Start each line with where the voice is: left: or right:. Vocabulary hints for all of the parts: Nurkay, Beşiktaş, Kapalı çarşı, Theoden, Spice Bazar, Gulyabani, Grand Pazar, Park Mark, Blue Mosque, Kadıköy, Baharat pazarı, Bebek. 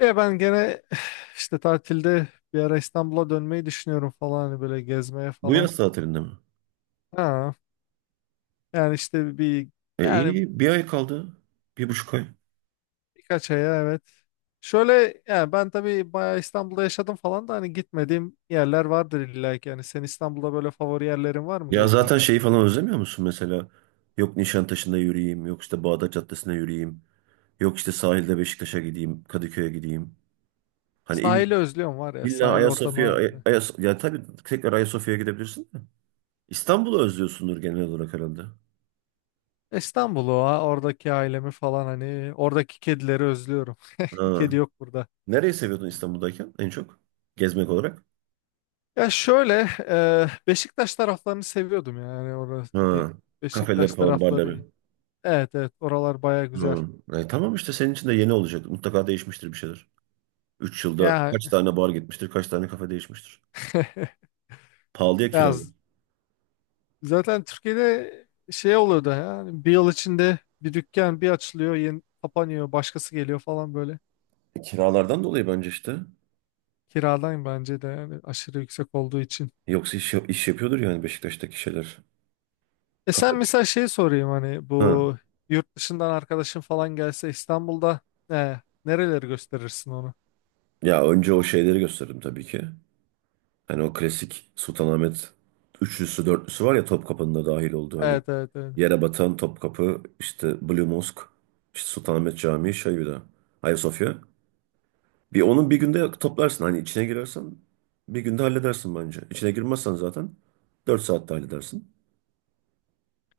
left: Ya ben gene işte tatilde bir ara İstanbul'a dönmeyi düşünüyorum falan hani böyle gezmeye
right: Bu
left: falan.
right: yaz tatilinde mi?
left: Ha, yani işte bir
right: E
left: yani
right: iyi bir ay kaldı. Bir buçuk ay.
left: birkaç aya evet. Şöyle yani ben tabii bayağı İstanbul'da yaşadım falan da hani gitmediğim yerler vardır illa ki. Yani senin İstanbul'da böyle favori yerlerin var mı
right: Ya
left: gezmek
right: zaten
left: için?
right: şeyi falan özlemiyor musun mesela? Yok Nişantaşı'nda yürüyeyim. Yok işte Bağdat caddesine yürüyeyim. Yok işte sahilde Beşiktaş'a gideyim. Kadıköy'e gideyim. Hani il,
left: Sahili özlüyorum var ya,
right: illa
left: sahil ortamı
right: Ayasofya. Ay,
left: harbiden.
right: Ya tabii tekrar Ayasofya'ya gidebilirsin de. İstanbul'u özlüyorsundur genel olarak herhalde.
left: İstanbul'u ha, oradaki ailemi falan hani oradaki kedileri özlüyorum.
right: Ha.
left: Kedi yok burada.
right: Nereyi seviyordun İstanbul'dayken en çok? Gezmek olarak.
left: Ya şöyle Beşiktaş taraflarını seviyordum yani orası
right: Ha. Kafeler
left: Beşiktaş
right: falan,
left: tarafları.
right: barları.
left: Evet evet, oralar baya güzel.
right: Ha. Tamam işte senin için de yeni olacak. Mutlaka değişmiştir bir şeyler. 3 yılda
left: Ya
right: kaç tane bar gitmiştir, kaç tane kafe değişmiştir. Pahalıya
left: ya
right: kiralı.
left: zaten Türkiye'de şey oluyordu yani bir yıl içinde bir dükkan bir açılıyor yeni kapanıyor başkası geliyor falan böyle.
right: Kiralardan dolayı bence işte.
left: Kiradan bence de yani aşırı yüksek olduğu için.
right: Yoksa iş yapıyordur yani Beşiktaş'taki şeyler,
left: E sen
right: kafeler.
left: mesela şey sorayım hani
right: Ha.
left: bu yurt dışından arkadaşın falan gelse İstanbul'da e, nereleri gösterirsin onu?
right: Ya önce o şeyleri gösterdim tabii ki. Hani o klasik Sultanahmet üçlüsü, dörtlüsü var ya Topkapı'nın da dahil olduğu hani.
left: Evet evet evet.
right: Yere batan Topkapı, işte Blue Mosque, işte Sultanahmet Camii, şey bir de Ayasofya. Bir onun bir günde toplarsın. Hani içine girersen bir günde halledersin bence. İçine girmezsen zaten 4 saatte halledersin.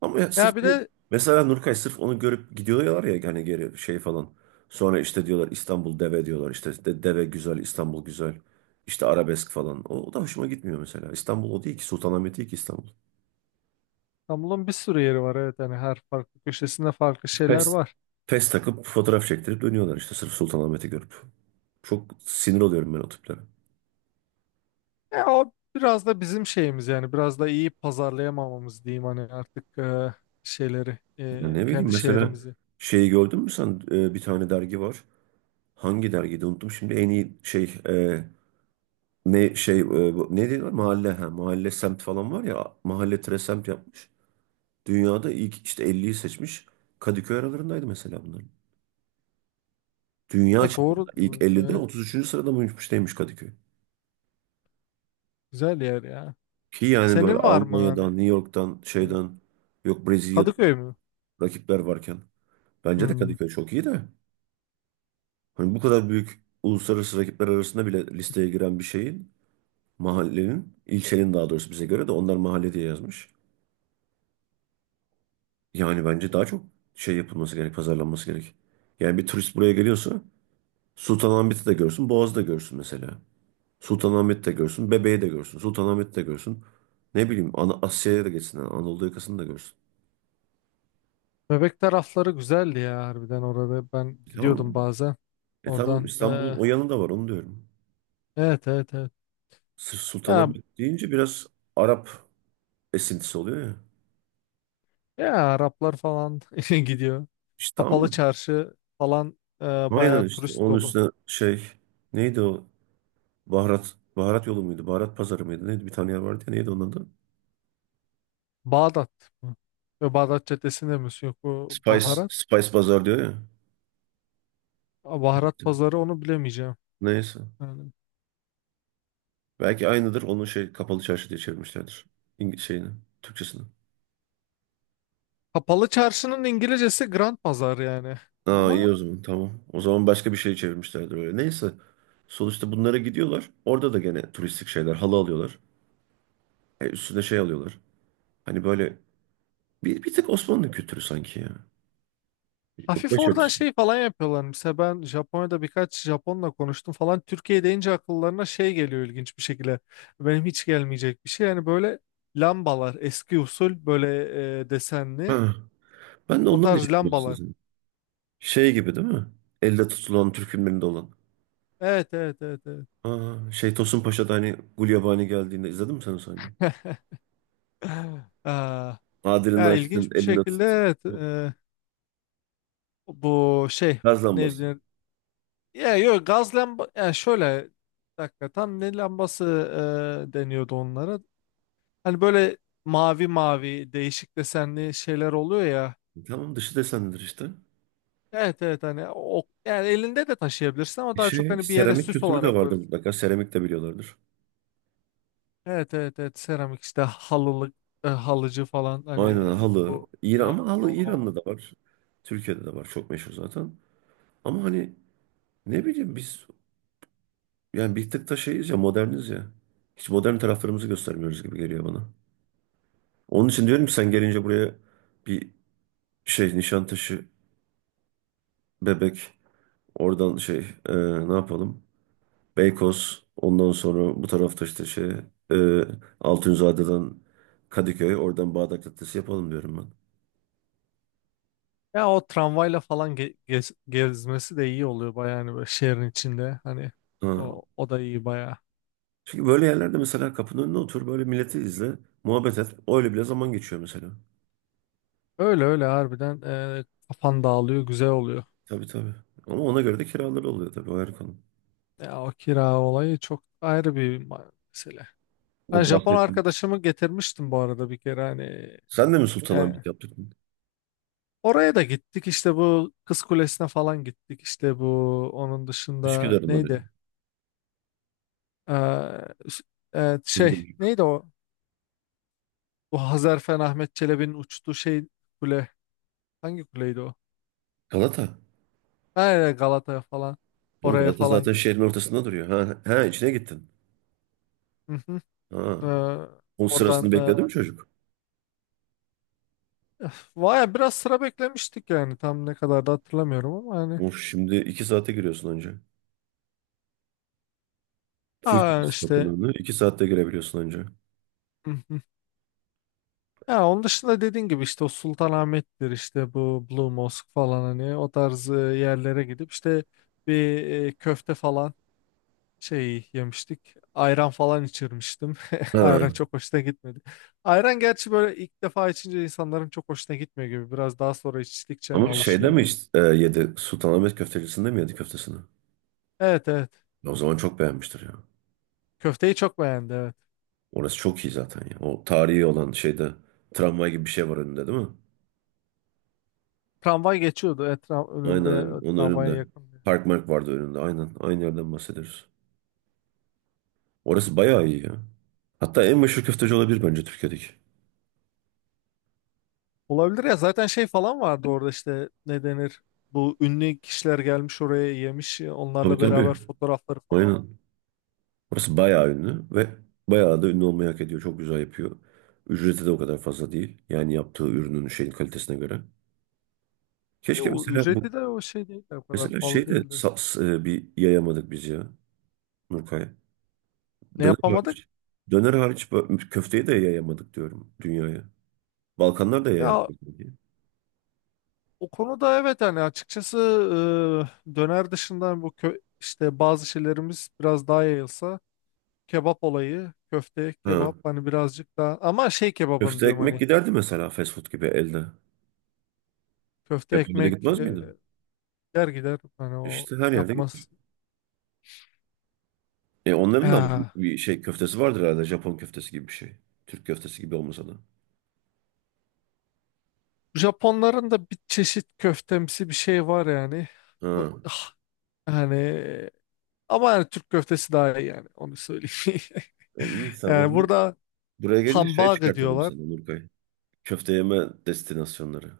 right: Ama ya sırf
left: Ya bir de
right: mesela Nurkay sırf onu görüp gidiyorlar ya hani geri şey falan. Sonra işte diyorlar İstanbul deve diyorlar. İşte deve güzel, İstanbul güzel. İşte arabesk falan. O da hoşuma gitmiyor mesela. İstanbul o değil ki. Sultanahmet değil ki İstanbul.
left: İstanbul'un bir sürü yeri var, evet yani her farklı köşesinde farklı şeyler
right: Pes.
left: var.
right: Pes takıp fotoğraf çektirip dönüyorlar işte sırf Sultanahmet'i görüp. Çok sinir oluyorum ben o tiplere.
left: E, o biraz da bizim şeyimiz yani biraz da iyi pazarlayamamamız diyeyim hani artık şeyleri
right: Ya ne bileyim
left: kendi
right: mesela
left: şehrimizi.
right: şeyi gördün mü sen? Bir tane dergi var. Hangi dergiydi unuttum şimdi. En iyi şey ne şey ne diyorlar mahalle ha mahalle semt falan var ya mahalle tire semt yapmış. Dünyada ilk işte elliyi seçmiş. Kadıköy aralarındaydı mesela bunların. Dünya
left: Ya
right: çapında
left: doğru,
right: ilk 50'de
left: evet,
right: 33. sırada mıymış neymiş Kadıköy.
left: güzel yer ya.
right: Ki yani böyle
left: Senin var mı
right: Almanya'dan,
left: hani
right: New York'tan,
left: e,
right: şeyden yok Brezilya'dan
left: Kadıköy mü?
right: rakipler varken bence de
left: Hmm.
right: Kadıköy çok iyi de. Hani bu kadar büyük uluslararası rakipler arasında bile listeye giren bir şeyin mahallenin, ilçenin daha doğrusu bize göre de onlar mahalle diye yazmış. Yani bence daha çok şey yapılması gerek, pazarlanması gerek. Yani bir turist buraya geliyorsa Sultanahmet'i de görsün, Boğaz'ı da görsün mesela. Sultanahmet'i de görsün, Bebeği de görsün, Sultanahmet'i de görsün. Ne bileyim Ana Asya'ya da geçsin, yani Anadolu yakasını da görsün.
left: Bebek tarafları güzeldi ya harbiden, orada ben
right: E tamam. mı?
left: gidiyordum bazen
right: E tamam
left: oradan.
right: İstanbul'un o yanı da var onu diyorum.
left: Evet evet evet.
right: Sırf
left: Ya
right: Sultanahmet deyince biraz Arap esintisi oluyor ya.
left: Ya Araplar falan gidiyor.
right: İşte
left: Kapalı
right: ama
left: çarşı falan
right: aynen
left: bayağı
right: işte
left: turist
right: onun
left: dolu.
right: üstüne şey neydi o baharat yolu muydu baharat pazarı mıydı neydi bir tane yer vardı ya neydi onun adı?
left: Bağdat mı? Ve Bağdat Caddesi'nde mi? Yok, bu
right: Spice,
left: baharat.
right: Spice Bazar diyor ya.
left: Aa, baharat
right: Gittim.
left: pazarı, onu bilemeyeceğim.
right: Neyse.
left: Yani.
right: Belki aynıdır. Onun şey kapalı çarşı diye çevirmişlerdir. İng şeyini, Türkçesini.
left: Kapalı çarşının İngilizcesi Grand Pazar yani.
right: Aa
left: Ama
right: iyi o zaman tamam. O zaman başka bir şey çevirmişlerdir öyle. Neyse. Sonuçta bunlara gidiyorlar. Orada da gene turistik şeyler. Halı alıyorlar. Üstüne şey alıyorlar. Hani böyle bir tık Osmanlı kültürü sanki ya. Yok
left: hafif oradan
right: başörtüsü.
left: şey falan yapıyorlar. Mesela ben Japonya'da birkaç Japonla konuştum falan. Türkiye deyince akıllarına şey geliyor, ilginç bir şekilde. Benim hiç gelmeyecek bir şey. Yani böyle lambalar eski usul, böyle desenli
right: Ha. Ben de
left: o
right: ondan
left: tarz
right: diyecektim
left: lambalar.
right: size. Şey gibi değil mi? Elde tutulan Türk filmlerinde olan.
left: Evet evet evet evet.
right: Aa, şey Tosun Paşa'da hani Gulyabani geldiğinde izledin mi sen o sahneyi?
left: Aa,
right: Adilini
left: ya
right: açtın,
left: ilginç bir
right: eline
left: şekilde,
right: tuttun.
left: evet, bu şey
right: Gaz
left: ne
right: lambası.
left: denir? Ya yok gaz lamba ya, şöyle bir dakika, tam ne lambası deniyordu onlara. Hani böyle mavi mavi değişik desenli şeyler oluyor ya.
right: E tamam dışı desendir işte.
left: Evet evet, hani o yani elinde de taşıyabilirsin ama
right: E
left: daha çok
right: şey,
left: hani bir yere
right: seramik
left: süs
right: kültürü de
left: olarak
right: vardır
left: koyuyorsun.
right: mutlaka. Seramik de biliyorlardır.
left: Evet evet evet, seramik işte halılık halıcı falan hani
right: Aynen halı.
left: bu
right: İran,
left: ya,
right: ama halı İran'da da var. Türkiye'de de var. Çok meşhur zaten. Ama hani ne bileyim biz yani bir tık da şeyiz ya moderniz ya. Hiç modern taraflarımızı göstermiyoruz gibi geliyor bana. Onun için diyorum ki sen gelince buraya bir şey Nişantaşı, Bebek oradan şey e, ne yapalım? Beykoz. Ondan sonra bu tarafta işte şey e, Altunzade'den Kadıköy. Oradan Bağdat Caddesi yapalım diyorum ben.
left: ya o tramvayla falan gezmesi de iyi oluyor baya hani böyle şehrin içinde hani
right: Ha.
left: o, o da iyi baya.
right: Çünkü böyle yerlerde mesela kapının önüne otur. Böyle milleti izle. Muhabbet et. Öyle bile zaman geçiyor mesela.
left: Öyle öyle harbiden kafan dağılıyor, güzel oluyor.
right: Tabii tabii. Ama ona göre de kiraları oluyor tabii. O ayrı konu.
left: Ya o kira olayı çok ayrı bir mesele. Ben
right: Bu
left: Japon
right: bahsettiğimiz.
left: arkadaşımı getirmiştim bu arada bir kere hani
right: Sen de mi
left: e,
right: Sultanahmet yaptırdın?
left: oraya da gittik, işte bu Kız Kulesi'ne falan gittik, işte bu onun dışında
right: Üsküdar'ın oraya.
left: neydi? E, s- şey
right: Kızgın.
left: neydi o? Bu Hazarfen Ahmet Çelebi'nin uçtuğu şey, kule, hangi kuleydi o?
right: Galata.
left: Aynen Galata'ya falan.
right: Oğlum
left: Oraya
right: Galata
left: falan
right: zaten
left: git.
right: şehrin ortasında duruyor. Ha, ha içine gittin.
left: Hı hı.
right: Ha.
left: Ee,
right: Onun sırasını
left: oradan
right: bekledi mi çocuk?
left: öf, vay, biraz sıra beklemiştik yani. Tam ne kadar da hatırlamıyorum ama hani.
right: Of şimdi iki saate giriyorsun önce. Full
left: Aa
right: servis
left: işte.
right: Tapınağı'na. İki saatte girebiliyorsun önce.
left: Hı hı. Ya onun dışında dediğin gibi işte o Sultanahmet'tir, işte bu Blue Mosque falan, hani o tarz yerlere gidip işte bir köfte falan şey yemiştik. Ayran falan içirmiştim.
right: Ha.
left: Ayran
right: Ama
left: çok hoşuna gitmedi. Ayran gerçi böyle ilk defa içince insanların çok hoşuna gitmiyor gibi. Biraz daha sonra içtikçe hani
right: şeyde
left: alışıyor.
right: mi işte, yedi? Sultanahmet köftecisinde mi yedi köftesini?
left: Evet evet.
right: Ya o zaman çok beğenmiştir ya.
left: Köfteyi çok beğendi, evet.
right: Orası çok iyi zaten ya. O tarihi olan şeyde tramvay gibi bir şey var önünde değil mi?
left: Tramvay geçiyordu etraf
right: Aynen
left: önünde,
right: aynen. Onun
left: tramvaya
right: önünde.
left: yakın diye.
right: Park Mark vardı önünde. Aynen. Aynı yerden bahsediyoruz. Orası bayağı iyi ya. Hatta en meşhur köfteci olabilir bence Türkiye'deki.
left: Olabilir ya, zaten şey falan vardı orada, işte ne denir? Bu ünlü kişiler gelmiş oraya yemiş,
right: Tabii
left: onlarla
right: tabii.
left: beraber fotoğrafları falan.
right: Aynen. Burası bayağı ünlü ve bayağı da ünlü olmayı hak ediyor. Çok güzel yapıyor. Ücreti de o kadar fazla değil. Yani yaptığı ürünün şeyin kalitesine göre.
left: E,
right: Keşke
left: o
right: mesela bu
left: ücreti de o şey değil, o kadar
right: mesela
left: pahalı
right: şey de
left: değildi.
right: bir yayamadık biz ya Nurkay.
left: Ne
right: Döner
left: yapamadık?
right: hariç, döner hariç köfteyi de yayamadık diyorum dünyaya. Balkanlar da
left: Ya
right: yayamadık. Diye.
left: o konuda evet, hani açıkçası döner dışında bu kö işte bazı şeylerimiz biraz daha yayılsa, kebap olayı, köfte,
right: Ha.
left: kebap hani birazcık daha, ama şey kebabın
right: Köfte
left: diyorum
right: ekmek
left: hani.
right: giderdi mesela fast food gibi elde.
left: Köfte
right: Japonya'da
left: ekmek
right: gitmez miydi?
left: gider gider hani o
right: İşte her yerde gider.
left: yapmaz.
right: E onların da
left: Ah.
right: bir şey köftesi vardır herhalde. Japon köftesi gibi bir şey. Türk köftesi gibi olmasa da.
left: Japonların da bir çeşit köftemsi bir şey var yani. Bu,
right: Ha.
left: ah, yani ama yani Türk köftesi daha iyi yani, onu söyleyeyim.
right: İyi sen o
left: Yani
right: zaman
left: burada
right: buraya gelince şey
left: hambaga
right: çıkartalım
left: diyorlar.
right: sana Nurkay. Köfte yeme destinasyonları.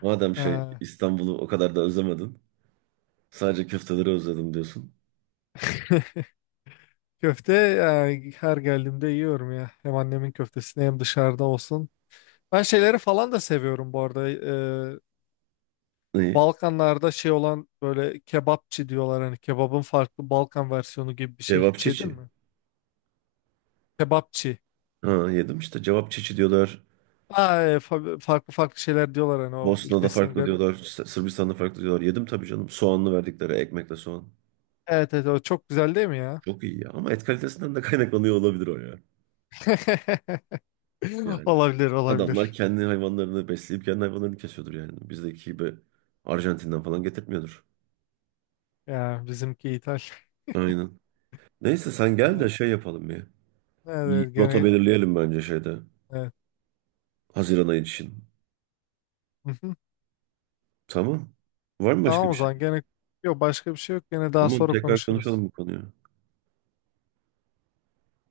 right: Madem şey
left: Ah,
right: İstanbul'u o kadar da özlemedin. Sadece köfteleri özledim diyorsun.
left: köfte yani her geldiğimde yiyorum ya. Hem annemin köftesini hem dışarıda olsun. Ben şeyleri falan da seviyorum bu arada. E,
right: Neyi?
left: Balkanlarda şey olan böyle kebapçı diyorlar, hani kebabın farklı Balkan versiyonu gibi bir şey,
right: Cevap
left: hiç yedin
right: çiçi.
left: mi? Kebapçı.
right: Ha yedim işte. Cevap çiçi diyorlar.
left: Aa, farklı farklı şeyler diyorlar hani o
right: Bosna'da
left: ülkesine
right: farklı
left: göre.
right: diyorlar. Sırbistan'da farklı diyorlar. Yedim tabii canım. Soğanlı verdikleri ekmekle soğan.
left: Evet evet, o çok güzel değil mi ya?
right: Çok iyi ya. Ama et kalitesinden de kaynaklanıyor olabilir o ya. Yani
left: Olabilir
right: adamlar
left: olabilir.
right: kendi hayvanlarını besleyip kendi hayvanlarını kesiyordur yani. Bizdeki gibi Arjantin'den falan getirtmiyordur.
left: Ya bizimki ithal.
right: Aynen. Neyse sen gel de
left: Ha,
right: şey yapalım ya.
left: evet,
right: Bir
left: evet,
right: rota
left: gene
right: belirleyelim bence şeyde.
left: evet.
right: Haziran ayı için.
left: Hı hı.
right: Tamam. Var mı başka
left: Tamam,
right: bir
left: o
right: şey?
left: zaman gene yok, başka bir şey yok, gene daha
right: Tamam
left: sonra
right: tekrar
left: konuşuruz.
right: konuşalım bu konuyu.